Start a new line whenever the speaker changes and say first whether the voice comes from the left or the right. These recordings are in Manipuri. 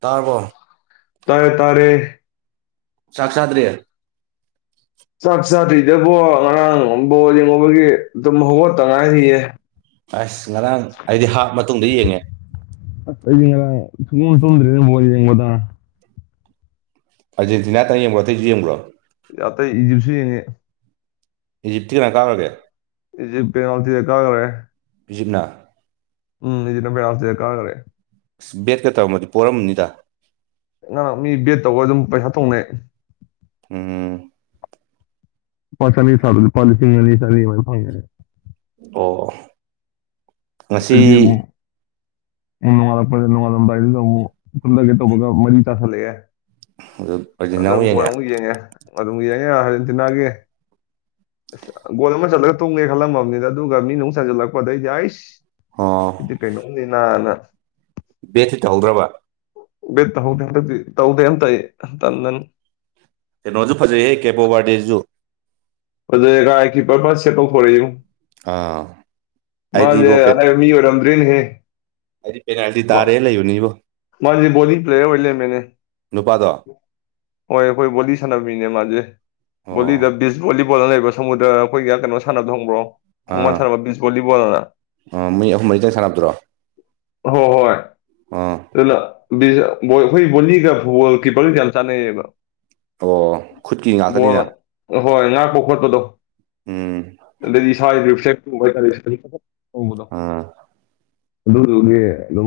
right: ꯇꯥꯔꯕꯣ
left: ꯇꯥꯔꯦ ꯇꯥꯔꯦ
right: ꯆꯥꯛ ꯆꯗꯔꯤ
left: ꯆꯥꯛ ꯆꯥꯗ꯭ꯔꯤꯗꯕꯣ ꯉꯔꯥꯡ ꯕꯣꯜ ꯌꯦꯡꯉꯨꯕꯒꯤ ꯇꯨꯝ ꯍꯧꯒꯠꯇ ꯉꯥꯏꯔꯤꯌꯦ
right: ꯑꯁ ꯉꯔꯥꯡ ꯑꯩꯗꯤ ꯍꯥꯞ ꯃꯇꯨꯡꯗ ꯌꯦꯡꯉꯦ
left: ꯑꯁ ꯑꯩꯗꯤ ꯉꯔꯥꯡ ꯁꯨꯡꯇꯨꯝ ꯇꯨꯝꯗ꯭ꯔꯦ ꯕꯣꯜ ꯌꯦꯡꯕꯗ
right: ꯑꯔꯦꯟꯇꯤꯅꯥꯇꯪ ꯌꯦꯡꯕ꯭ꯔꯣꯑꯇꯩꯩꯁꯨ ꯌꯦꯕ꯭ꯔꯣ
left: ꯑꯇꯩ ꯏꯖꯤꯞꯁꯨ ꯌꯦꯡꯉꯤ
right: ꯏꯖꯤꯞꯇꯤ ꯀꯅꯥ ꯀꯥꯒꯔꯥꯒꯦ
left: ꯏꯖꯤꯞ ꯄꯦꯅꯥꯜꯇꯤꯗ ꯀꯒꯔꯦ
right: ꯏꯖꯤꯞꯅ
left: ꯎꯝꯖꯤꯅ ꯄꯕꯌꯥꯁꯗ ꯀꯥ ꯈꯔꯦ
right: ꯑꯁ ꯕꯦꯠꯀ ꯇꯧꯝꯃꯗꯤ ꯄꯣꯔꯔꯝꯅꯤꯗ
left: ꯉꯔꯥꯡ ꯃꯤ ꯕꯦꯠ ꯇꯧꯒ ꯑꯗꯨꯝ ꯄꯩꯁꯥ ꯊꯣꯡꯅꯩ
right: ꯎꯝ
left: ꯆꯥꯝꯔꯤ ꯊꯥꯕꯗ ꯂꯨꯄꯥ ꯂꯤꯁꯤꯡ ꯑꯅꯤ ꯆꯥꯝꯔꯤ ꯑꯗꯨꯃꯥꯏ ꯐꯪꯉ°ꯌ°
right: ꯑꯣ ꯉꯁꯤ
left: ꯑꯗꯨ ꯎ ꯅꯣꯡꯉꯥꯂꯛꯄꯗ ꯅꯣꯡꯉꯥꯜꯂꯝꯗꯥꯏꯗꯨꯗ ꯑꯃꯨꯛ ꯄꯨꯜꯂꯒꯦ ꯇꯧꯕꯒ ꯃꯔꯤ ꯇꯥꯥꯁꯜꯂꯛꯑꯦ ꯑꯗꯨꯝ ꯣꯟ ꯑꯃꯨꯛ ꯌꯦꯡꯉꯦ ꯑꯗꯨꯝ ꯌꯦꯡꯉꯦ ꯑꯔꯖꯦꯟꯇꯤꯅꯥꯒꯤ ꯑꯁ ꯒꯣꯜ ꯑꯃ ꯆꯠꯂꯒ ꯇꯣꯡꯒꯦ ꯈꯜꯂꯝꯃꯕꯅꯤꯅ ꯑꯗꯨꯒ ꯃꯤ ꯅꯨꯡ ꯁꯟꯖꯜꯂꯛꯄꯗꯩꯗꯤ ꯑꯁ
right: ꯑꯣ
left: ꯏ ꯀꯩꯩꯅꯅꯤ ꯅ
right: ꯕꯦꯠꯠꯇꯤ ꯇꯧꯍꯧꯗ꯭ꯔꯕ
left: ꯕꯠ ꯇꯧꯗꯦꯗꯤ ꯇꯧꯗꯦ ꯇ ꯇ ꯅꯅ
right: ꯀꯩꯅꯣꯁꯨ ꯐꯖꯩꯍꯦ ꯀꯦꯕꯣ ꯋꯥꯔꯗꯦꯁꯤꯁꯨ
left: ꯑꯣꯖꯒꯥꯏ ꯀꯀꯤꯄꯔꯕ ꯁꯦꯠꯧ ꯐꯣꯔꯛꯏꯡ
right: ꯑꯥ
left: ꯃꯥꯦ
right: ꯑꯩꯗꯤꯕꯣ
left: ꯑꯔꯦ ꯃꯤ ꯑꯣ ꯑꯝꯔꯤꯟ ꯍꯦ
right: ꯍꯥꯏꯗꯤ ꯄꯦꯅꯥꯜꯇꯤ ꯇꯥꯔꯦ ꯂꯩꯌꯅꯤꯕꯣ
left: ꯃꯥ ꯣꯗꯤ ꯄ꯭ꯂꯦꯔ ꯑꯣꯏ ꯃꯅꯦ
right: ꯅꯨꯄꯥꯗꯣ
left: ꯍꯣꯏ ꯑꯩꯈꯣꯏ ꯕꯣꯂꯤ ꯁꯥꯟꯅꯕꯃꯤꯅꯦ ꯃꯥꯁꯦ ꯕꯣꯂꯤꯗ
right: ꯑꯣ
left: ꯕꯤꯁ ꯕꯣ ꯗ ꯂꯩꯕ ꯁꯃꯨꯗ꯭ꯔ ꯑꯩꯈꯣꯏꯒ ꯀꯩꯅꯣ ꯁꯥꯟꯅꯕ ꯊꯣꯡꯕ꯭ꯔꯣ ꯈꯣꯡꯕꯥ
right: ꯑꯥ
left: ꯁꯥꯟꯅꯕꯕꯤ
right: ꯃꯤ ꯑꯍꯨꯝ ꯃꯔꯤꯗ ꯁꯥꯟꯅꯕꯗ꯭ꯔꯣ
left: ꯍꯣ ꯍꯣꯏ
right: ꯑ
left: ꯑꯗꯨ ꯑꯩꯈꯣꯏ ꯕꯣꯂꯤꯒ ꯒꯣꯜ ꯀꯤꯄꯔꯒ ꯀꯌꯥ ꯆꯥꯟꯅꯩꯌꯦꯕ
right: ꯑꯣ ꯈꯨꯠꯀꯤ
left: ꯕꯣꯜ
right: ꯉꯥꯛꯇꯅꯤꯅ
left: ꯍꯣꯏ ꯉꯥꯛꯄ ꯈꯣꯠꯄꯗꯣ
right: ꯎꯝ
left: ꯑꯗꯩꯗꯤ ꯏꯁꯋꯥꯏꯗ ꯁꯦ ꯍꯥꯏꯇꯥꯔꯦ ꯎꯗ
right: ꯑꯥ
left: ꯑꯗꯨꯒ ꯑꯗꯨꯣ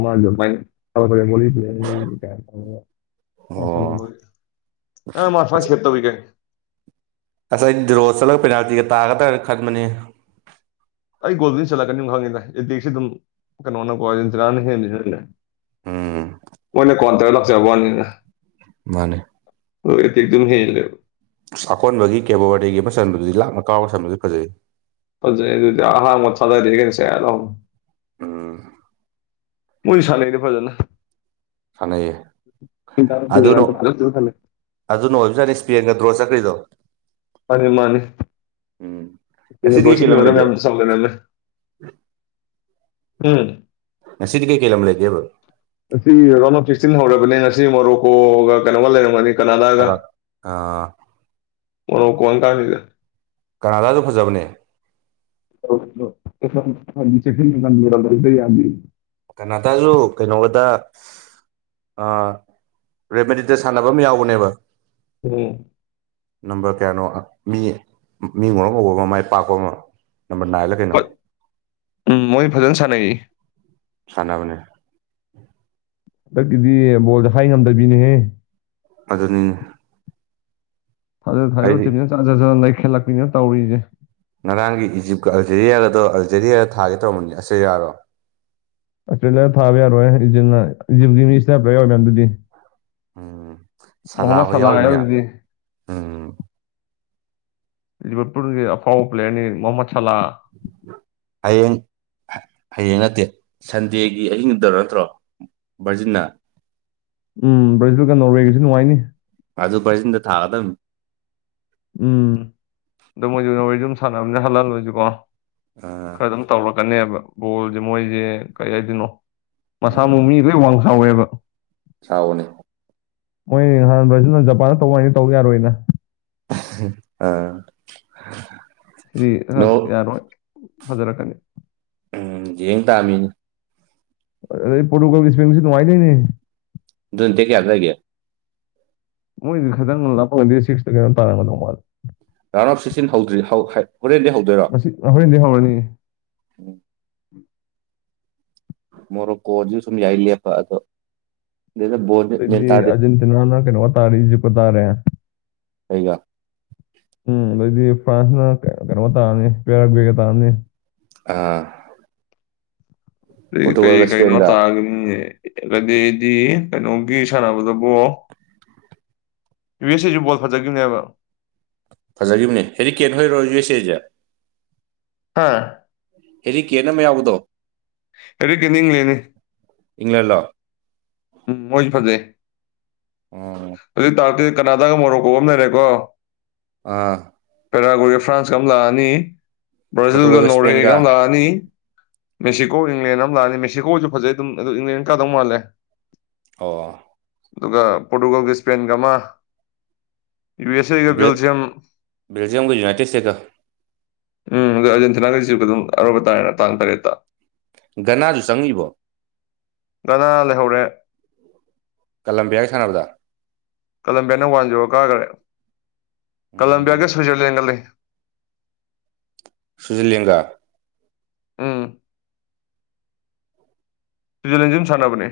left: ꯃꯥꯁ
right: ꯑꯣ
left: ꯑ ꯃꯥꯁ ꯁꯦ ꯇ ꯍꯧꯒꯦ
right: ꯉꯁꯥꯏ ꯗꯤꯔꯣ ꯆꯠꯂꯒ ꯄꯦꯅꯥꯜꯇꯤꯒ ꯇꯥꯒꯗ꯭ꯔꯅ ꯈꯟꯕꯅꯤ
left: ꯑꯩ ꯒꯣꯜꯗ ꯆꯠꯂꯛꯀꯅꯤ ꯈꯪꯉꯦꯗ ꯑꯦꯇꯦꯛꯁꯤꯦ ꯑꯗꯨꯝ ꯀꯩꯅꯣꯅꯀꯣ ꯍꯦ
right: ꯎꯝ
left: ꯃꯣꯏꯅ ꯀꯣꯟ ꯇꯔ ꯂꯥꯛꯆꯕꯅꯤꯅ
right: ꯃꯥꯅꯦ
left: ꯑꯣ ꯑꯗꯨꯝ ꯍꯦꯜ ꯂꯩ
right: ꯑꯁ ꯑꯀꯣꯟꯕꯒꯤ ꯀꯦꯕꯣꯋꯥꯔꯤꯒꯤ ꯃꯁꯟꯗꯨꯗꯤ ꯂꯥꯅ ꯀꯥꯎꯕ ꯁꯟꯗꯨꯗꯤ ꯐꯖꯩ
left: ꯑꯗꯨꯗꯤ ꯍꯥ ꯃꯊꯗꯁꯦ
right: ꯎꯝ
left: ꯃꯣꯏꯁꯨ ꯁꯥꯟꯅꯩꯅꯦ ꯐꯖꯅꯅ
right: ꯀꯥꯟꯅꯩꯌꯦ ꯑꯗꯨꯅ ꯑꯗꯨꯅ ꯑꯣꯏꯕꯁꯨ ꯌꯥꯠꯅꯤ ꯏꯁ꯭ꯄꯦꯟꯒ ꯗ꯭ꯔꯣ ꯆꯀ꯭ꯔꯤꯗꯣ
left: ꯃꯥꯅꯤ ꯃꯥꯅꯤ
right: ꯎꯝ ꯉꯁꯤꯗꯤ ꯀꯩꯀꯩ ꯂꯝ
left: ꯄꯁꯤꯗꯤꯔ ꯃ
right: ꯂꯩꯒꯦ
left: ꯆꯂꯅꯃꯦ ꯎꯝ
right: ꯁꯤꯗꯤ ꯀꯩꯀꯩ ꯂꯝꯂꯝ ꯂꯩꯒꯦꯕ
left: ꯉꯁꯤ ꯔꯥꯎꯟ ꯑꯣꯐ ꯁꯤꯛꯁꯇꯤꯟ ꯍꯧꯔꯕꯅꯦ ꯉꯁꯤ ꯃꯣꯔꯣꯀꯣꯒ ꯀꯩꯅꯣꯒ ꯂꯩꯔꯝꯒꯅꯤ ꯀꯅꯥꯗꯑꯒ
right: ꯀꯅꯥ ꯑꯥ
left: ꯃꯅ ꯀꯡ ꯀꯥꯅꯤꯗ
right: ꯀꯅꯥꯗꯥꯁꯨ ꯐꯖꯕꯅꯦ
left: ꯆꯦ ꯂꯩꯗ ꯌꯥ
right: ꯀꯅꯥꯇꯂꯨ ꯀꯩꯅꯣꯗ ꯔꯦꯃꯦꯗꯤꯗ ꯁꯥꯟꯅꯕ ꯑꯃ ꯌꯥꯎꯕꯅꯦꯕ
left: ꯎꯝ
right: ꯅꯝꯕꯔ ꯀꯌꯥꯅꯣ ꯃꯤ ꯃꯤ ꯃꯣꯛ ꯎꯧꯕ ꯑꯃ ꯃꯥꯏ ꯄꯥꯛꯄ ꯑꯃ ꯅꯝꯕꯔ ꯅꯥꯏꯜꯂ ꯀꯩꯅꯣ
left: ꯎꯝ ꯃꯣꯏ ꯐꯖꯅ ꯁꯥꯟꯅꯩ
right: ꯁꯥꯟꯕꯨꯅꯦ
left: ꯍꯟꯗꯛꯀꯤꯗꯤ ꯕꯣꯜꯁꯦ ꯍꯥꯏ ꯉꯝꯗꯕꯤꯅꯦꯍꯦ
right: ꯑꯗꯨꯅꯤꯅꯦ
left: ꯊꯥꯖ ꯊꯥꯖꯕ
right: ꯑꯩꯗꯤ
left: ꯇꯤꯅ ꯆꯠꯖꯅ ꯂꯩꯈꯠꯂꯛꯅꯤꯅ ꯇꯧꯔꯤꯅꯦꯦ
right: ꯉꯔꯥꯡꯒꯤ ꯏꯖꯤꯞꯀ ꯑꯜꯖꯦꯔꯤꯌꯥꯒꯗꯣ ꯑꯜꯖꯦꯔꯤꯌꯥꯗ ꯊꯥꯒꯦ ꯇꯧꯔꯕꯝꯕꯅꯤ ꯑꯁ ꯌꯥꯔꯣ
left: ꯑꯦꯄ꯭ꯔꯤꯜꯗꯗ ꯊꯥꯕ ꯌꯥꯔꯣꯏ ꯏꯖꯤꯜꯅ ꯏꯖꯤꯜꯒꯤ ꯃꯤꯁꯤꯗꯞꯄ ꯌꯥꯎꯋ ꯃꯌꯥꯝꯗꯨꯗꯤ
right: ꯎꯝ ꯁꯂꯥ
left: ꯃꯣꯍꯃꯠ
right: ꯍꯣꯏ ꯌꯥꯎꯔꯃꯤꯅ
left: ꯌꯥꯎꯔꯤꯗꯨꯗꯤ
right: ꯎꯝ
left: ꯖꯤꯕꯠꯄꯨꯔꯒꯤ ꯑꯐꯥꯎꯕ ꯄ꯭ꯂꯦꯌꯔꯅꯤ ꯃꯣꯍꯃꯠ ꯁꯂꯥ
right: ꯍꯌꯦꯡ ꯍꯌꯦꯡ ꯅꯠꯇꯦ ꯁꯟꯗꯦꯒꯤ ꯑꯍꯤꯡꯗꯣ ꯅꯠꯇ꯭ꯔꯣ ꯕꯖꯤꯅ
left: ꯎꯝ ꯕ꯭ꯔꯖꯒ ꯅꯣꯔꯋꯦꯒꯤꯁꯨ ꯅꯨꯡꯉꯥꯏꯅꯤ
right: ꯑꯗꯨ ꯕ꯭ꯔꯥꯖꯤꯜꯗ ꯊꯥꯒꯗꯨꯝꯅꯤ
left: ꯎꯝ ꯑꯗꯨ ꯃꯣꯏꯁꯨ ꯅꯣꯔꯋ‌ꯦ ꯑꯗꯨꯝ ꯁꯥꯟꯅꯕꯅꯦ ꯍꯂꯥꯜꯍ‌ꯣꯏꯁꯨꯀꯣ
right: ꯑ
left: ꯈꯔ ꯑꯗꯨꯝ ꯇꯧꯔꯛꯀꯅꯦꯕ ꯕꯣꯜꯁꯦ ꯃꯣꯏꯁꯦ ꯀꯩ ꯍꯥꯏꯗꯣꯏꯅꯣ ꯃꯁꯥ ꯃꯎ ꯃꯤ ꯂ‌ꯣꯏꯟ ꯋꯥꯡ ꯁꯥꯎꯋꯦꯕ
right: ꯆꯥꯎꯕꯅꯤ
left: ꯃꯣꯏ ꯅꯍꯥꯟ ꯕ꯭ꯔꯥꯖꯤꯜꯅ ꯖꯄꯥꯟꯗ ꯇꯧꯏꯅ ꯇꯧ ꯌꯥꯔꯣꯏꯅ
right: ꯑꯥ
left: ꯁꯤꯗꯤ
right: ꯅꯣ
left: ꯌꯥꯔꯣꯏ ꯐꯖꯔꯛꯀꯅꯤ
right: ꯎꯝ ꯌꯦꯡ ꯇꯥꯃꯤꯅ‌ꯦ
left: ꯑꯗꯩ ꯄꯣꯔꯇꯨꯒꯥꯜ ꯁꯦꯡꯒꯤꯁꯨ ꯅꯨꯡꯉꯥꯏꯗ‌ꯣꯏꯅ‌ꯦ
right: ꯑꯗꯨꯣꯟ ꯗ‌ꯦꯠ ꯀꯌꯥꯗ ꯂ‌ꯩꯒ‌ꯦ
left: ꯃꯣꯏꯗꯤ ꯈꯤꯇꯪ ꯂꯞꯄꯂꯗꯦ ꯁꯤꯛꯁ ꯀꯩꯅꯣ ꯇꯥꯔꯝꯒꯗꯧ ꯃꯥꯜꯂ‌ꯦ
right: ꯔꯥꯎꯟ ꯑꯣꯐ ꯁꯤꯛꯁꯇꯤꯟ ꯍꯧꯗ꯭ꯔꯤ ꯍꯣꯔꯦꯟꯗꯤ ꯍꯧꯗꯣꯏ
left: ꯍ‌ꯣꯔ‌ꯦꯟꯗꯩ ꯍꯧꯔꯅꯤ
right: ꯎꯝ ꯃꯣꯔ‌ꯣꯀꯣ ꯁꯨ ꯁꯨꯝ ꯌꯥꯥꯏ ꯂ‌ꯦꯞꯄ ꯑꯗ‌ꯣ ꯗꯨꯗ ꯕ‌ꯣꯜ
left: ꯗ‌ꯣꯏꯗꯤ ꯑꯖꯦꯟꯇꯅꯥꯅ ꯀꯩꯅꯣꯒ ꯇꯥꯔ‌ꯦ ꯏꯖꯤꯞꯀ ꯇꯔꯦ
right: ꯀꯩꯒ
left: ꯎꯝ ꯑꯗꯩꯗꯤ ꯐ꯭ꯔꯥꯟꯁꯅ ꯀꯩꯅꯣ ꯇꯥꯔꯅꯤ ꯄꯦꯔꯒꯨꯋ‌ꯦ ꯒ ꯇꯥꯔꯅꯤ
right: ꯑꯥ
left: ꯑ ꯀꯩ
right: ꯄꯣꯔꯇꯨꯒꯜꯒ
left: ꯀꯩꯅꯣ
right: ꯏꯁꯄꯦꯟꯒ
left: ꯇꯥꯒꯗꯗꯤ ꯑꯗꯩꯗꯤ ꯀꯩꯅꯣꯒꯤ ꯁꯥꯟꯅꯕꯗꯕꯨ ꯌꯨ ꯑꯦꯁ ꯑꯦꯁꯨ ꯕꯣꯜ ꯐꯖꯈꯤꯕꯅꯦꯕ
right: ꯐꯖꯈꯤꯕꯅꯦ ꯍꯦꯔꯤꯀꯦꯟꯠ ꯍꯣꯏꯔꯣ [unintelligible]
left: ꯍꯥꯥ
right: ꯍꯦꯔꯤ ꯀꯦꯠ ꯑꯃ ꯌꯥꯎꯕꯗꯣ
left: ꯍ‌ꯦꯔꯤ ꯀ‌ꯦꯟꯗꯤ ꯏꯡꯂ‌ꯦꯟꯅꯤ
right: ꯏꯪꯂꯦꯟꯂꯣ
left: ꯎꯝ ꯃꯣꯏ ꯐꯖꯩ
right: ꯑꯣ
left: ꯑꯗꯨꯏ ꯇꯥꯔꯗꯤ ꯀꯅꯥꯗꯥꯒ ꯃꯣꯔꯣꯛꯀ‌ꯣꯒ ꯑꯝ ꯂꯩꯔꯦꯀꯣ
right: ꯑꯥ
left: ꯄꯦꯔꯥꯒꯨꯋ‌ꯦꯒ ꯐ꯭ꯔꯥꯟꯁꯀ ꯑꯃ ꯂꯥꯛꯑꯅꯤ ꯕ꯭ꯔꯥꯖꯤꯜꯒ
right: ꯄꯣꯔꯇꯨꯒꯜꯒ
left: ꯅꯣꯔꯋꯦꯒ
right: ꯏꯁꯄꯦꯟꯒ
left: ꯑꯃ ꯂꯥꯛꯑꯅꯤ ꯃꯦꯛꯁꯤꯀꯣ ꯏꯪꯂꯦꯟ ꯑꯃ ꯂꯥꯛꯑꯅꯤ ꯃꯦꯛꯁꯤꯀꯣꯁꯨ ꯐꯖꯩ ꯑꯗꯨꯝ ꯑꯗꯨ ꯏꯪꯂꯦꯟꯅ ꯀꯥꯗꯧ ꯃꯥꯜꯂꯦ
right: ꯑꯣ
left: ꯑꯗꯨꯒ ꯄꯣꯔꯇꯨꯒꯜꯒꯤ ꯁ꯭ꯄꯦꯟꯒ ꯑꯃ ꯌꯨ ꯑꯦꯁ ꯑꯦ ꯌꯨꯒ꯭ꯔꯤꯜꯁꯤ ꯌꯥꯝ
right: ꯕꯦꯜꯖꯤꯌꯝꯒ ꯌꯨꯅꯥꯏꯇꯦꯠ ꯏꯁꯇꯦꯠꯀ
left: ꯎꯝ ꯑꯗꯨ ꯑꯔꯖꯦꯟꯇꯤꯅꯥꯒ ꯏꯖꯤꯞꯀꯤꯁꯨ ꯑꯔꯣꯏꯕ ꯇꯥꯔꯦꯅ ꯇꯥꯡ ꯇꯔꯦꯠ
right: ꯒꯅꯥꯁꯨ ꯆꯪꯉꯤꯕꯣ
left: ꯒꯅꯥ ꯂꯩꯍꯧꯔꯦ
right: ꯀꯂꯝꯕꯤꯌꯥꯒ ꯁꯥꯟꯅꯕꯗ
left: ꯀꯂꯝꯕꯤꯌꯥꯅ ꯋꯥꯟ ꯖꯦꯔꯣ ꯀꯥꯈꯔꯦ ꯀꯂꯝꯕꯤꯌꯥꯒ
right: ꯎꯝ
left: ꯁ꯭ꯋꯤꯖꯔꯂꯦꯟꯒ ꯂꯩ
right: ꯁ꯭ꯋꯤꯖꯔꯂꯦꯡꯒꯥ
left: ꯎꯝ ꯁꯋꯤꯖꯔꯂꯦꯟꯖꯨ ꯗꯨꯝ ꯁꯥꯟꯅꯕꯅꯦ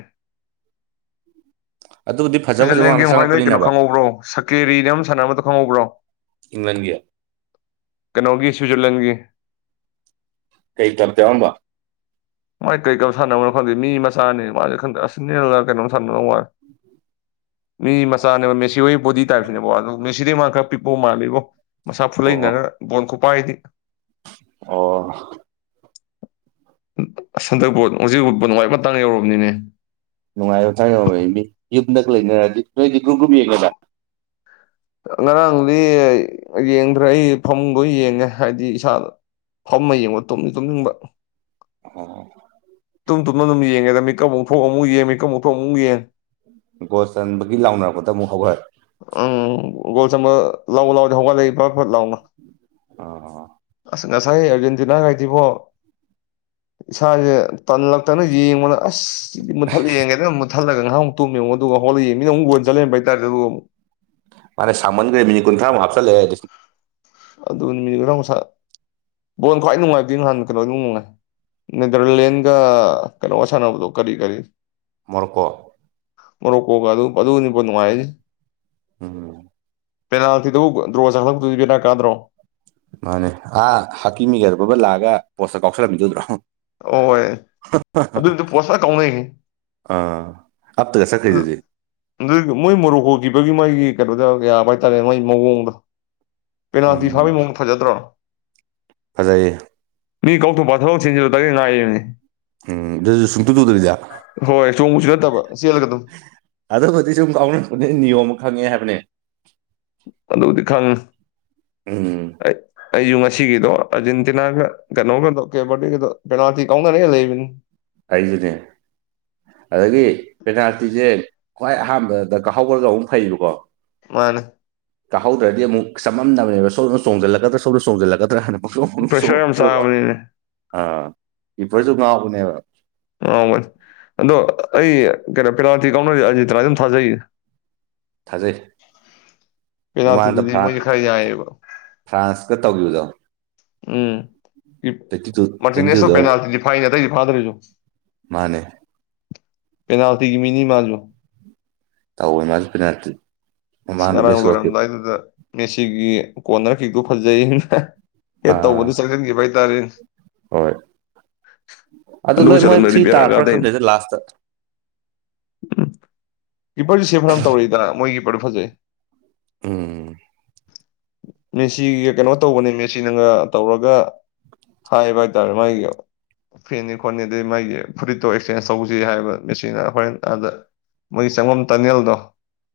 right: ꯑꯗꯨꯕꯨꯗꯤ ꯐꯖ ꯐꯖꯕ
left: ꯁ꯭ꯋꯤꯖꯔꯂꯦꯟꯒꯤ
right: ꯉꯥꯛꯇ
left: ꯃꯍ‌ꯣꯏ ꯅ‌ꯣꯏ ꯀꯩꯅꯣ
right: ꯆꯪꯉꯛꯄꯅꯤꯅꯕ
left: ꯈꯪꯍꯧꯕ꯭ꯔꯣ ꯁꯀꯦꯔꯤꯅ ꯑꯃ ꯁꯥꯟꯅꯕꯗ ꯈꯪꯍꯧꯕ꯭ꯔꯣ
right: ꯏꯪꯪꯂꯦꯟꯒꯤ
left: ꯀꯩꯅꯣꯒꯤ ꯁ꯭ꯋꯤꯖꯔꯂꯦꯟꯒꯤ
right: ꯀꯩ ꯀ꯭ꯂꯨꯕꯇ ꯍꯥꯎꯔꯝꯕ
left: ꯃꯥꯏ ꯀꯩ ꯀ꯭ꯂꯨꯕ ꯁꯥꯟꯅꯕꯅꯣ ꯈꯪꯗꯦ ꯃꯤ ꯃꯆꯥꯅꯤ ꯃꯥꯁꯦ ꯈꯪꯗꯦ ꯑꯔꯁ‌ꯦꯅꯦꯜꯔ ꯀꯩꯅꯣꯝ ꯁꯥꯟꯅꯔꯝꯗꯧ ꯃꯥꯜꯂ‌ꯦ ꯃꯤ ꯃꯆꯥꯅꯦꯕ ꯃꯦꯁꯤ ꯍꯣꯏ ꯕꯣꯗꯤ ꯇꯥꯏꯞꯁꯤꯅꯦꯕꯣ ꯑꯗꯨ ꯃꯦꯁꯤꯗꯩ ꯃꯥ ꯈꯔ ꯄꯤꯛꯄꯧ ꯃꯥꯜꯂꯤꯕꯣ ꯃꯁꯥ ꯐꯨꯠꯂꯅꯔꯒ
right: ꯑꯣ
left: ꯕꯣꯟ ꯈꯨꯄꯥꯏꯗꯤ
right: ꯑꯣ
left: ꯍꯟꯗꯛ ꯕꯣꯜ ꯍꯧꯖꯤꯛ ꯅꯋꯥꯏ ꯃꯇꯥꯡ ꯌꯧꯔꯕꯅꯤꯅꯦ
right: ꯅꯨꯡꯉꯥꯏꯕ ꯊꯥꯛ ꯌꯥ ꯃꯤ ꯌꯨꯝꯗ ꯂꯩꯅꯔꯗꯤ ꯅꯣꯏꯗꯤ ꯒ꯭ꯔꯀ꯭ꯔꯨꯞ ꯌꯦꯡꯉꯗ
left: ꯉꯔꯥꯡꯗꯤ ꯌꯦꯡꯗ꯭ꯔꯦ ꯑꯩ ꯐꯃꯨꯡꯗ ꯌꯦꯡꯉꯦ ꯍꯥꯏꯗꯤ ꯏꯁꯥ ꯐꯝꯃ ꯌꯦꯡꯉꯣ ꯇꯨꯝꯅꯤ ꯇꯨꯝꯅꯤꯡꯕ
right: ꯑꯣ
left: ꯇꯨꯝ ꯇꯨꯝꯅ ꯑꯗꯨꯝ ꯌꯦꯡꯉꯦꯗ ꯃꯤꯀ ꯑꯃꯨꯛ ꯊꯣꯛꯑ ꯑꯃꯨꯛ ꯌꯦ ꯃꯤꯀꯞꯨꯛꯣꯛ ꯑꯃꯨꯛ ꯌꯦꯟ
right: ꯒꯣ ꯆꯟꯕꯒꯤ ꯂꯥꯎꯅꯔꯛꯄꯗ ꯑꯃꯨꯛ ꯍꯧꯈꯦ
left: ꯎꯝ ꯒꯣꯜ ꯆꯝꯕ ꯂꯥꯎ ꯂꯥꯎ ꯍꯧꯒꯠꯂꯛꯏ ꯐꯠ ꯐꯠ ꯂꯥꯎꯅ
right: ꯑ
left: ꯑꯁ ꯉꯁꯥꯏ ꯑꯔꯖꯦꯟꯇꯤꯅꯥ ꯀꯥꯏꯗꯤꯕꯣ ꯏꯁꯥꯁꯦ ꯇꯜꯂꯛꯇꯅ ꯌꯦꯡꯕꯗ ꯑꯁ ꯁꯤꯗꯤ ꯃꯨꯊꯠꯂ ꯌꯦꯡꯒꯦꯅ ꯑꯃꯨꯛꯊꯠꯂꯒ ꯉꯥꯏꯍꯨ ꯇꯣꯝ ꯌꯦꯡꯨꯣ ꯑꯗꯨꯒ ꯍꯣꯂꯛ ꯌꯦꯡ ꯃꯤꯅ ꯑꯃꯨꯛꯕꯣꯟ ꯆꯠꯍꯦꯟꯕ ꯍꯥꯏꯇꯥꯔꯦ ꯑꯗꯨꯒ ꯑꯃꯛ
right: ꯃꯥꯥꯅꯦ ꯁꯃꯟꯈ꯭ꯔꯦ ꯃꯤꯅꯤꯠ ꯀꯨꯟꯊ꯭ꯔꯥ ꯃꯨꯛ ꯍꯥꯞꯆꯜꯂꯦ
left: ꯑꯗꯨꯅꯦ [unintelligible] ꯕꯣꯟ ꯈ꯭ꯋꯥꯏ ꯅꯨꯡꯉꯥꯏꯕꯗꯤ ꯅꯍꯥꯟ ꯀꯩꯅꯣ ꯑꯗꯨꯅꯨꯡ ꯅꯨꯡꯉꯥꯏ ꯅꯦꯗꯔꯂꯦꯟꯒ ꯀꯩꯅꯣ ꯁꯥꯟꯅꯕꯗꯣ ꯀꯔꯤ ꯀꯔꯤ
right: ꯃꯣꯔꯀꯣ
left: ꯃꯔꯣꯛꯀꯣꯒ ꯑꯗꯨꯅꯤ ꯅꯨꯡꯉꯥꯏ
right: ꯎꯝ
left: ꯄꯦꯅꯥꯜꯇꯤꯗꯨꯕꯨ ꯗ꯭ꯔꯣ ꯆꯈꯛꯇ ꯕꯦꯔꯥꯀꯥꯗ꯭ꯔꯣ
right: ꯃꯥꯅꯦ ꯑꯥ ꯍꯥꯛꯀꯤ ꯃꯤꯒꯔꯄ ꯑꯃ ꯂꯥꯛꯑꯒ ꯄꯣꯠꯁ ꯀꯥꯎꯁꯜꯂꯝꯈꯤꯗꯧꯗ꯭ꯔꯣ
left: ꯑꯣꯏ ꯑꯗꯨꯏꯗꯤ ꯄꯣꯠꯇ ꯀꯥꯎꯅꯩꯌꯦ
right: ꯑꯥ ꯍꯥꯞꯇ [unintelligible] ꯈꯩꯗꯦ
left: ꯑꯗꯨ ꯃꯣꯏ ꯃꯣꯔꯣꯛ ꯍꯈꯤꯕꯒꯤ ꯃꯣꯏꯒꯤ ꯀꯩꯅꯣꯗ ꯌꯥꯕ ꯍꯥꯏꯇꯥꯔꯦ ꯃꯣꯏ ꯃꯑꯣꯡꯗ ꯄꯦꯅꯥꯜꯇꯤ
right: ꯎꯝ
left: ꯐꯕꯩ ꯃꯑꯣꯡ ꯐꯖꯗꯔꯣ
right: ꯐꯖꯩꯌꯦ
left: ꯃꯤ ꯀꯧꯊꯣꯛꯄ ꯊꯕꯛꯁꯤꯡꯁꯤ
right: ꯎꯝ ꯑꯗꯨꯁꯨ ꯁꯨꯡꯇꯨ ꯇꯨꯗꯕꯤꯗ
left: [unintelligible] ꯍꯣꯏ ꯆꯣꯡꯉꯨꯁꯨ ꯅꯠꯇꯕ ꯆꯦꯜꯂꯒ ꯑꯗꯨꯝ
right: ꯑꯕꯨꯗꯤ ꯁꯨꯝ ꯀꯥꯎꯅꯅꯕꯅꯦ ꯅꯤꯌꯣꯝ ꯈꯪꯉꯦ ꯍꯥꯏꯕꯅꯦ
left: ꯑꯗꯨꯕꯨꯗꯤ ꯈꯪꯉ
right: ꯎꯝ
left: [unintelligible] ꯑꯩꯁꯨ ꯉꯁꯤꯒꯤꯗꯣ ꯑꯔꯖꯦꯟꯇꯤꯅꯥꯒ ꯀꯩꯅꯣꯒꯗꯣ ꯀꯦꯕꯔꯗꯤꯒꯗꯣ ꯄꯦꯅꯥꯜꯇꯤ ꯀꯥꯎꯅꯔ ꯂꯩꯕꯅꯤ
right: ꯑꯩꯖꯨꯅꯦ ꯑꯗꯒꯤ ꯄꯦꯅꯥꯜꯇꯤꯁꯦ ꯈ꯭ꯋꯥꯏ ꯑꯍꯥꯟꯕꯗ ꯀꯥꯍꯧꯔꯒ ꯑꯃꯨꯛ ꯐꯩꯌꯦꯕꯀꯣ
left: ꯃꯟꯅꯦ
right: ꯀꯥꯍꯧꯗ꯭ꯔꯗꯤ ꯑꯃꯨꯛ ꯆꯥꯃꯝꯅꯕꯅꯦꯕ ꯁꯣꯝꯗ ꯆꯣꯡꯖꯜꯂꯛꯀꯥꯗ꯭ꯔ ꯁꯣꯝꯗ ꯆꯣꯡꯖꯜꯂꯛꯀꯥꯗ꯭ꯔ ꯍꯥꯅ ꯄꯪꯆꯣꯡꯗ ꯆꯣꯡ
left: ꯄ꯭ꯔꯦꯁꯔ ꯌꯥꯝ
right: [unintelligible] ꯔꯣ
left: ꯆꯥꯕꯅꯤꯅꯦ
right: ꯑꯥ ꯀꯤꯄꯔꯁꯨ ꯉꯥꯎꯕꯅꯦꯕ
left: ꯉꯥꯎꯕꯅꯦ ꯑꯗꯣ ꯑꯩ ꯀꯩꯅꯣ ꯄꯦꯅꯥꯜꯇꯤ ꯀꯥꯎꯅꯔꯤ ꯑꯔꯖꯦꯟꯇꯤꯅ ꯑꯗꯨꯝ ꯊꯥꯖꯩ
right: ꯊꯥꯖꯩ ꯃꯃꯥꯡꯗ
left: ꯄꯦꯅꯥꯜꯇꯤꯗꯨꯗꯤ
right: ꯐ꯭ꯔꯥꯟ
left: ꯃꯣꯏꯁꯦ ꯈꯔ
right: [unintelligible]
left: ꯌꯥꯏꯌꯦꯕ
right: ꯐ꯭ꯔꯥꯟꯁꯀꯥ ꯇꯧꯒꯤꯕꯗꯣ
left: ꯎꯝ [unintelligible]
right: ꯇꯨ ꯇ꯭ꯋꯦꯟꯇꯤ
left: ꯃꯔꯇꯤꯅꯦꯁꯇꯣ
right: ꯇꯨꯗ
left: ꯄꯦꯅꯥꯜꯇꯤꯗꯤ ꯐꯥꯏꯌꯦꯅꯦ ꯑꯇꯩꯗꯤ ꯐꯥꯗꯔꯤꯗꯣ
right: ꯃꯥꯅꯦ
left: ꯄꯦꯅꯥꯜꯇꯤꯒꯤ ꯃꯤꯅꯤ ꯃꯥꯖꯨ
right: ꯇꯧꯋꯦ ꯃꯥꯁꯨ ꯄꯦꯅꯥꯜꯇꯤ
left: ꯑꯁ
right: ꯃꯃꯥꯡꯗ
left: ꯉꯔꯥꯡ
right: ꯕꯦꯁꯕꯣꯜ ꯀꯤꯞ
left: ꯂꯣꯏꯔꯝꯗꯥꯏꯗꯨꯗ ꯃꯦꯁꯤꯒꯤ ꯀꯣꯟꯅꯔ ꯀꯤꯛꯇꯣ ꯐꯖꯩ [unintelligible] ꯑꯦꯠ
right: ꯑꯥ
left: ꯇꯧꯕꯗ ꯆꯜꯍꯟꯈꯤꯕ ꯍꯥꯏꯇꯥꯔꯦꯟ
right: ꯍꯣꯏ
left: ꯑꯗꯨ
right: ꯂꯣꯏ ꯃꯣꯏ ꯐ꯭ꯔꯤ
left: ꯆꯜꯂꯝꯗꯗꯤ ꯕꯦꯔꯥ
right: ꯇꯥꯔꯛꯄ꯭ꯔꯥ
left: ꯀꯗꯣꯏꯅꯦ
right: ꯈꯪꯗꯦꯗ ꯂꯥꯁꯇ
left: ꯀꯤꯄꯔꯁꯨ ꯁꯦꯐ ꯐꯅꯥꯝ ꯇꯧꯔꯛꯏꯗꯥꯅ ꯃꯣꯏꯒꯤ ꯀꯤꯄꯔꯗꯨ ꯐꯖꯩ
right: ꯎꯝ
left: ꯃꯦꯁꯤꯒꯤꯒ ꯀꯩꯅꯣ ꯇꯧꯕꯅꯦ ꯃꯦꯁꯤꯅꯒ ꯇꯧꯔꯒ ꯍꯥꯏꯕ ꯍꯥꯏꯇꯥꯔꯦ ꯃꯥꯒꯤꯒ ꯐꯦꯟꯅꯤ ꯈꯣꯠꯅꯤ ꯑꯗꯩ ꯃꯥꯒꯤ ꯐꯨꯔꯤꯠꯇꯣ ꯑꯦꯛꯁꯆꯦꯟꯖ ꯇꯧꯁꯤ ꯍꯥꯏꯕ ꯃꯦꯁꯤꯅ ꯍꯣꯔꯦꯟ ꯑꯥꯗ ꯃꯣꯏꯒꯤ ꯆꯪꯐꯝ ꯇꯥꯅꯦꯜꯗꯣ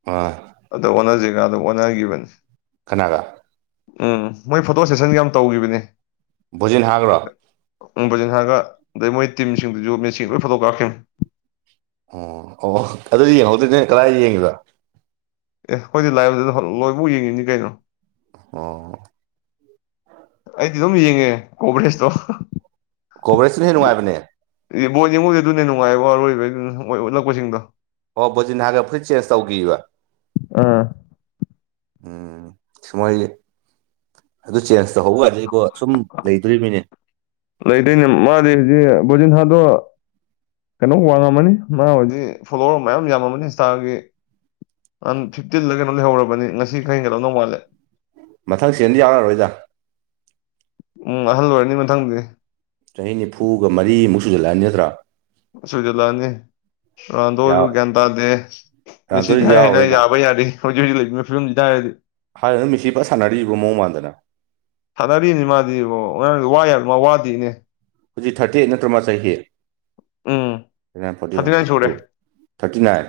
right: ꯃꯥ
left: ꯑꯗꯣ ꯑꯣꯟꯅꯖꯦꯒꯗꯣ ꯑꯣꯟꯅꯒꯤꯕꯅꯤ
right: ꯀꯅꯥꯒꯥ?
left: ꯎꯝ ꯃꯣꯏ ꯐꯣꯇꯣ ꯁꯦꯁꯟ ꯌꯥꯝ ꯇꯧꯒꯤꯕꯅꯦ
right: ꯚꯣꯖꯤꯟ ꯍꯥꯒ꯭ꯔꯣ
left: ꯎꯝ ꯕꯨꯖꯟ ꯍꯥꯒ ꯑꯗꯩ ꯃꯣꯏ ꯇꯤꯝꯁꯤꯡꯗꯨꯁꯨ ꯃꯦꯁꯤꯒ ꯂꯣꯏ ꯐꯣꯇꯣ ꯀꯥꯞꯈꯤꯕꯅꯦ
right: ꯑꯣ ꯑꯣ ꯑꯗꯨꯗꯤ ꯌꯦꯡꯍꯧꯗꯦꯅꯦ ꯀꯗꯥꯏꯗ ꯌꯦꯡꯉꯤꯕꯥ?
left: ꯑꯦ ꯍꯣꯏꯗꯤ ꯂꯥꯏ [unintelligible] ꯑꯗꯨ [unintelligible] ꯂꯣꯏꯐꯥꯎ ꯌꯦꯡꯏꯝꯅꯤ ꯀꯩꯅꯣ
right: ꯑꯣ ꯍꯣ
left: ꯑꯩꯗꯤ ꯑꯗꯨꯝ ꯌꯦꯡꯉꯦ ꯀꯣꯕ꯭ꯔꯦꯁꯇꯣ [unintelligible]
right: ꯀꯣꯕꯔꯦꯖꯇꯨꯅ ꯍꯦꯟ ꯅꯨꯡꯉꯥꯏꯕꯅꯦ
left: [unintelligible] ꯕꯣꯟ ꯌꯦꯡꯕꯕꯨꯗꯤ ꯑꯗꯨꯅꯍꯦꯟ ꯅꯨꯡꯉꯥꯏꯕꯉꯣ ꯑꯔꯣꯏꯕꯩꯗꯨꯅ ꯃꯣꯏ ꯎꯠꯂꯛꯄꯁꯤꯡꯗꯣ
right: ꯑꯣ ꯕꯣꯖꯤꯟꯍꯥꯒ ꯐꯨꯔꯤꯠ ꯆꯦꯟꯖ ꯇꯧꯈꯤꯕ?
left: ꯑꯥ
right: ꯎꯝ [unintelligible] ꯃꯣꯏꯒꯤ ꯑꯗꯨ ꯆꯦꯟꯖ ꯇꯧꯍꯧꯋꯥꯗꯤꯀꯣ ꯁꯨꯝ ꯂꯩꯗꯣꯏꯔꯤꯃꯤꯅꯦ
left: ꯂꯩꯗꯣꯏꯅꯦ ꯃꯥꯗꯤ ꯍꯧꯖꯤꯛ ꯕꯣꯖꯤꯟꯍꯥꯥꯗꯣ ꯀꯩꯅꯣ ꯋꯥꯡꯉꯝꯃꯅꯤ ꯃꯥ ꯍꯧꯖꯤꯛ ꯐꯣꯂꯣꯋꯔ ꯃꯌꯥꯝ ꯌꯥꯝꯃꯝꯃꯅꯤ ꯏꯟꯁꯇꯥꯒꯤ ꯍꯥꯟ ꯐꯤꯞꯇꯤꯟꯂꯥ ꯀꯩꯅꯣ ꯂꯩꯍꯧꯔꯕꯅꯤ ꯉꯁꯤ ꯈꯔ ꯍꯦꯟꯒꯠꯂꯝꯗꯧ ꯃꯟꯂꯦ
right: ꯃꯊꯪ ꯁꯤꯖꯟꯗꯤ ꯌꯥꯎꯔꯛ ꯑꯔꯣꯏꯗꯥ
left: ꯎꯝ ꯑꯍꯜ ꯑꯣꯏꯔꯅꯤ ꯃꯊꯪꯗꯤ
right: ꯆꯍꯤ ꯅꯤꯐꯨꯒ ꯃꯔꯤꯃꯨꯛ ꯁꯨꯖꯤꯜꯂꯛꯑꯅꯤ ꯅꯠꯇ꯭ꯔꯥ?
left: ꯁꯨꯖꯤꯜꯂꯛꯑꯅꯤ ꯔꯣꯅꯟꯗꯣꯗꯨ
right: ꯌꯥꯎ
left: ꯒ꯭ꯌꯥꯟ ꯇꯥꯗꯦ ꯃꯦꯁꯤ
right: ꯔꯣꯅꯥꯜꯗꯣꯗꯤ
left: ꯊꯥꯏ ꯍꯥꯏꯗꯥꯏ
right: ꯌꯥꯎꯔꯔꯣꯏꯅ
left: ꯌꯥꯕꯥ ꯌꯥꯔꯤ ꯍꯧꯖꯤꯛ ꯂꯩꯕꯤꯅꯥ ꯐꯤꯕꯝꯁꯤ ꯇꯥꯏꯔꯗꯤ
right: ꯍꯥꯏꯔꯗ ꯃꯦꯁꯤ ꯐꯥ ꯁꯥꯟꯅꯔꯤꯕ ꯃꯑꯣꯡ ꯃꯥꯟꯗꯅ
left: ꯊꯥꯅꯔꯤꯝꯅꯦ ꯃꯥꯗꯤ ꯕꯣ [unintelligible] ꯋꯥ ꯌꯥꯕ ꯃꯥ ꯋꯥꯗꯦꯅꯦ
right: ꯍꯧꯖꯤꯛ ꯊꯥꯔꯇꯤ ꯑꯦꯠ ꯅꯠꯇ꯭ꯔ ꯃꯥ ꯆꯍꯤ
left: um
right: thirty nine forty
left: thirty
right: one
left: nine
right: forty two
left: ꯁꯨꯔꯦ
right: ꯊꯥꯔꯇꯤ ꯅꯥꯏꯟ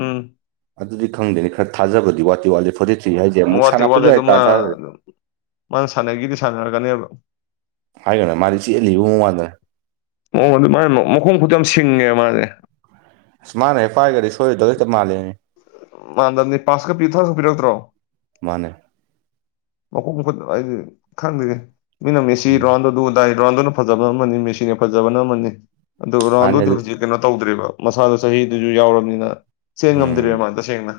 left: ꯎꯝ
right: ꯑꯗꯨꯗꯤ ꯈꯪꯗꯦꯅꯤ ꯈꯔ ꯊꯥꯖꯕꯗꯤ ꯋꯥꯠꯇꯤ ꯋꯥꯠꯂꯦ ꯐꯣꯔꯇꯤ ꯇꯤ ꯍꯥꯏꯖꯦ ꯑꯃꯨꯛ
left: ꯋꯥꯠꯇꯦ
right: ꯁꯥꯟꯔꯛꯄꯁꯨ
left: ꯋꯥꯠꯂꯦ ꯑꯗꯨ
right: ꯌꯥꯏ
left: ꯃꯥ
right: ꯇꯥꯟꯆꯥꯗ꯭ꯔꯗꯤ
left: ꯃꯥꯅ ꯁꯥꯟꯅꯒꯤꯗꯤ ꯁꯥꯟꯅꯔꯛꯒꯅꯦꯕ
right: ꯍꯥꯏꯒꯅꯣ ꯃꯥꯗꯤ ꯆꯦꯜꯂꯤꯕ ꯃꯃ ꯋꯥꯜꯗ
left: ꯃꯑꯣꯡ ꯑꯗꯨ ꯃꯥ ꯃꯈꯣꯡ ꯈꯨꯗꯤ ꯌꯥꯝ ꯁꯤꯡꯉꯦꯕ ꯃꯥꯁꯦ
right: ꯑꯁ ꯃꯥꯅ ꯍꯦꯛ ꯍꯥꯏꯔꯒꯗꯤ ꯁꯣꯏꯗꯧ ꯈꯤꯛꯇ ꯃꯥꯜꯂꯤꯅꯦ
left: ꯃꯥꯟꯗꯕꯅꯤ ꯄꯥꯁꯀ ꯄꯤ ꯊꯔꯁꯨꯛ ꯄꯤꯔꯛꯇ꯭ꯔꯣ
right: ꯃꯥꯅꯦ
left: ꯃꯈꯨꯝ ꯃꯈꯨꯠ ꯑꯩꯗꯤ ꯈꯪꯗꯒꯦ ꯃꯤꯅꯝ ꯃꯤꯁꯤ
right: ꯎꯝ
left: ꯔꯥꯎꯟꯗ ꯑꯗꯨ ꯗꯥꯏ ꯔꯥꯎꯟꯗꯨꯅ ꯐꯖꯕꯅ ꯑꯃꯅꯤ ꯃꯦꯁꯤꯅ ꯐꯖꯕꯅ ꯑꯃꯅꯤ ꯑꯗꯨ
right: ꯃꯥꯅꯦ
left: ꯔꯥꯎꯟꯗꯨꯗꯤ
right: ꯑꯗꯨ
left: ꯍꯧꯖꯤꯛ ꯀꯩꯅꯣ ꯇꯧꯗ꯭ꯔꯦꯕ ꯃꯁꯥꯗꯣ ꯆꯍꯤꯗꯨꯁꯨ ꯌꯥꯎꯔꯕꯅꯤꯅ ꯆꯦꯟ
right: ꯎꯝ
left: ꯉꯝꯗ꯭ꯔꯤꯕ ꯃꯥ ꯇꯁꯦꯡꯅ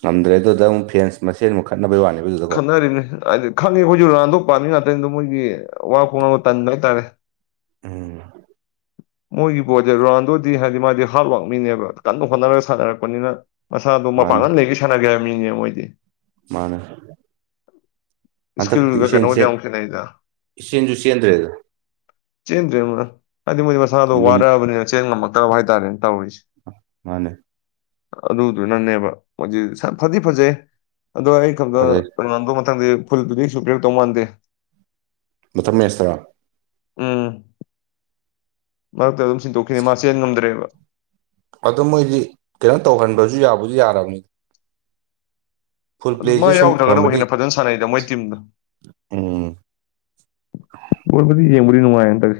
right: ꯉꯝꯗ꯭ꯔꯦ ꯑꯗꯨꯗ ꯑꯃꯨꯛ ꯐꯦꯟꯁ ꯃꯁꯦꯟ ꯑꯃꯨꯛ ꯈꯠꯅꯕꯩ ꯋꯥꯅꯦꯕ ꯑꯗꯨꯗꯀꯣ
left: ꯑꯗꯨ [unintelligible] ꯈꯪꯉꯦ ꯑꯩꯈꯣꯏꯁꯨ ꯔꯅꯥꯥꯟꯗꯣꯛ ꯄꯥꯝꯃꯤ ꯉꯥꯛꯇꯪꯅꯤꯗꯣ ꯃꯣꯏꯒꯤ ꯋꯥ ꯈꯣꯡꯅꯕꯒ ꯇꯟꯕ ꯍꯥꯏꯇꯥꯔꯦ
right: ꯎꯝ
left: ꯃꯣꯏꯒꯤ ꯕꯣꯁꯦ ꯔꯣꯅꯥꯜꯗꯣꯗꯤ ꯍꯥꯏꯗꯤ ꯃꯥꯗꯤ ꯍꯥꯔꯠ ꯋꯥꯛ ꯃꯤꯅꯦꯕ ꯀꯟꯅ ꯍꯣꯠꯅꯔꯒ ꯁꯥꯟꯅꯔꯛꯄꯅꯤꯅ ꯃꯁꯥꯗꯨ
right: ꯃꯥꯅꯦ
left: ꯃꯄꯥꯡꯒꯜ ꯂꯩꯒꯤ ꯁꯥꯟꯅꯒꯦ ꯍꯥꯏꯕ ꯃꯤꯅꯦ ꯃꯣꯏꯗꯤ
right: ꯃꯥꯅꯦ ꯍꯟꯗꯛꯇꯤ
left: ꯏꯁꯀꯤꯜꯒ
right: ꯏꯆ
left: ꯀꯩꯅꯣꯒꯗꯤ ꯌꯥꯝ ꯈꯦꯠꯅꯩꯗ
right: ꯏꯆꯁꯤꯡꯁꯨ ꯆꯦꯟꯗ꯭ꯔꯦꯗ
left: ꯆꯦꯟꯗ꯭ꯔꯦ ꯃꯅ ꯍꯥꯏꯗꯤ ꯃꯣꯏꯗꯤ ꯃꯁꯥꯗꯣ
right: ꯂꯨꯝ
left: ꯋꯥꯔꯛꯑꯕꯅꯤꯅ ꯆꯦꯟ ꯉꯝꯃꯛꯇꯕ ꯍꯥꯏꯇꯥꯔꯦꯅꯦ ꯇꯧꯔꯤꯁꯦ
right: ꯃꯥꯅꯦ
left: ꯑꯗꯨꯗꯨꯅꯅꯦꯕ ꯃ ꯐꯗꯤ ꯐꯖꯩ ꯑꯗꯣ ꯑꯩ ꯈꯪ
right: ꯐꯖꯩ
left: ꯀꯩꯅꯣꯗ ꯃꯊꯪꯗ ꯐꯨꯜꯗꯨꯗꯤ ꯁꯨꯔ ꯇꯧ ꯃꯥꯟꯗꯦ
right: ꯃꯊ ꯃ ꯌꯥꯁꯔ
left: ꯎꯝ ꯃꯔꯛꯇ ꯑꯗꯨꯝ ꯁꯤꯟꯗꯣꯛꯈꯤꯗ ꯃꯥ ꯆꯦꯟ ꯉꯝꯗ꯭ꯔꯦꯕ
right: ꯑꯗ ꯃꯣꯏꯗꯤ ꯀꯩꯅꯣ ꯇꯧꯍꯟꯕꯁꯨ ꯌꯥꯕꯨꯁꯨ ꯌꯥꯔꯕꯅꯤ ꯐꯨꯜ
left: ꯑꯗꯨ
right: ꯄ꯭ꯂꯦꯁꯨ
left: ꯃꯥ
right: ꯁꯨꯝ
left: ꯌꯥꯎꯗ꯭ꯔꯒꯅꯕꯨ
right: ꯐꯪꯃꯗꯤ
left: ꯍꯦꯟꯅ ꯐꯖꯅ ꯁꯥꯟꯅꯩꯗ ꯃꯣꯏ ꯇꯤꯝꯗꯣ
right: ꯎꯝ
left: ꯣꯠꯕꯨꯗꯤ ꯌꯦꯡꯕꯨꯗꯤ ꯅꯨꯡꯉꯥꯏ ꯍꯥꯏꯟꯇꯥꯔꯦ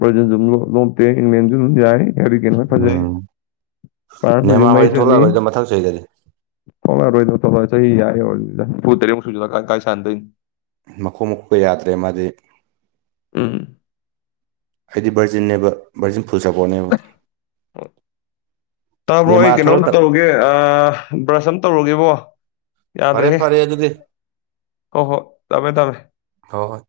left: ꯕꯇꯦ ꯃꯦꯟ ꯌꯥꯏ ꯌꯥꯔꯤ ꯀꯅ ꯇꯖꯩ
right: ꯎꯝ
left: ꯄ ꯐꯗꯤ
right: ꯅꯦꯃꯥ
left: ꯃꯩ
right: ꯍꯣꯏ
left: ꯆꯣꯂꯤ
right: ꯊꯣꯛꯂꯛꯑꯔꯣꯏꯗ ꯃꯊꯪ ꯆꯍꯤꯗꯗꯤ
left: ꯍꯣꯏꯔꯣꯏꯗ ꯆꯍꯤ ꯌꯥꯨ ꯇꯔꯦꯃꯨꯛ ꯁꯨꯂꯥꯏ ꯀꯥꯏꯥꯟꯗꯣꯏꯅꯤ
right: ꯃꯈꯣꯛ ꯃꯈꯣꯛꯄ ꯌꯥꯗ꯭ꯔꯦ ꯃꯥꯗꯤ
left: ꯎꯝ
right: ꯍꯥꯏꯗꯤ ꯕꯔꯖꯤꯟꯅꯦꯕ ꯚꯔꯗꯤꯁꯤꯡ ꯐ ꯄꯨꯖꯕꯅ [unintelligible]
left: ꯇꯥꯕ꯭ꯔꯣ ꯑꯩ ꯀꯩꯅꯣꯝꯇ ꯇꯧꯔꯨꯒꯦ ꯕ꯭ꯔꯁ ꯑꯃ ꯇꯧꯔꯨꯒꯦꯕꯣ
right: ꯐꯔꯦ
left: ꯌꯥꯗ꯭ꯔꯦꯍꯦ
right: ꯐꯔꯦ ꯑꯗꯨꯗꯤ
left: ꯍꯣ ꯍꯣ ꯊꯥꯃꯦ ꯊꯝꯃꯦ
right: ꯍ ꯍꯣꯏ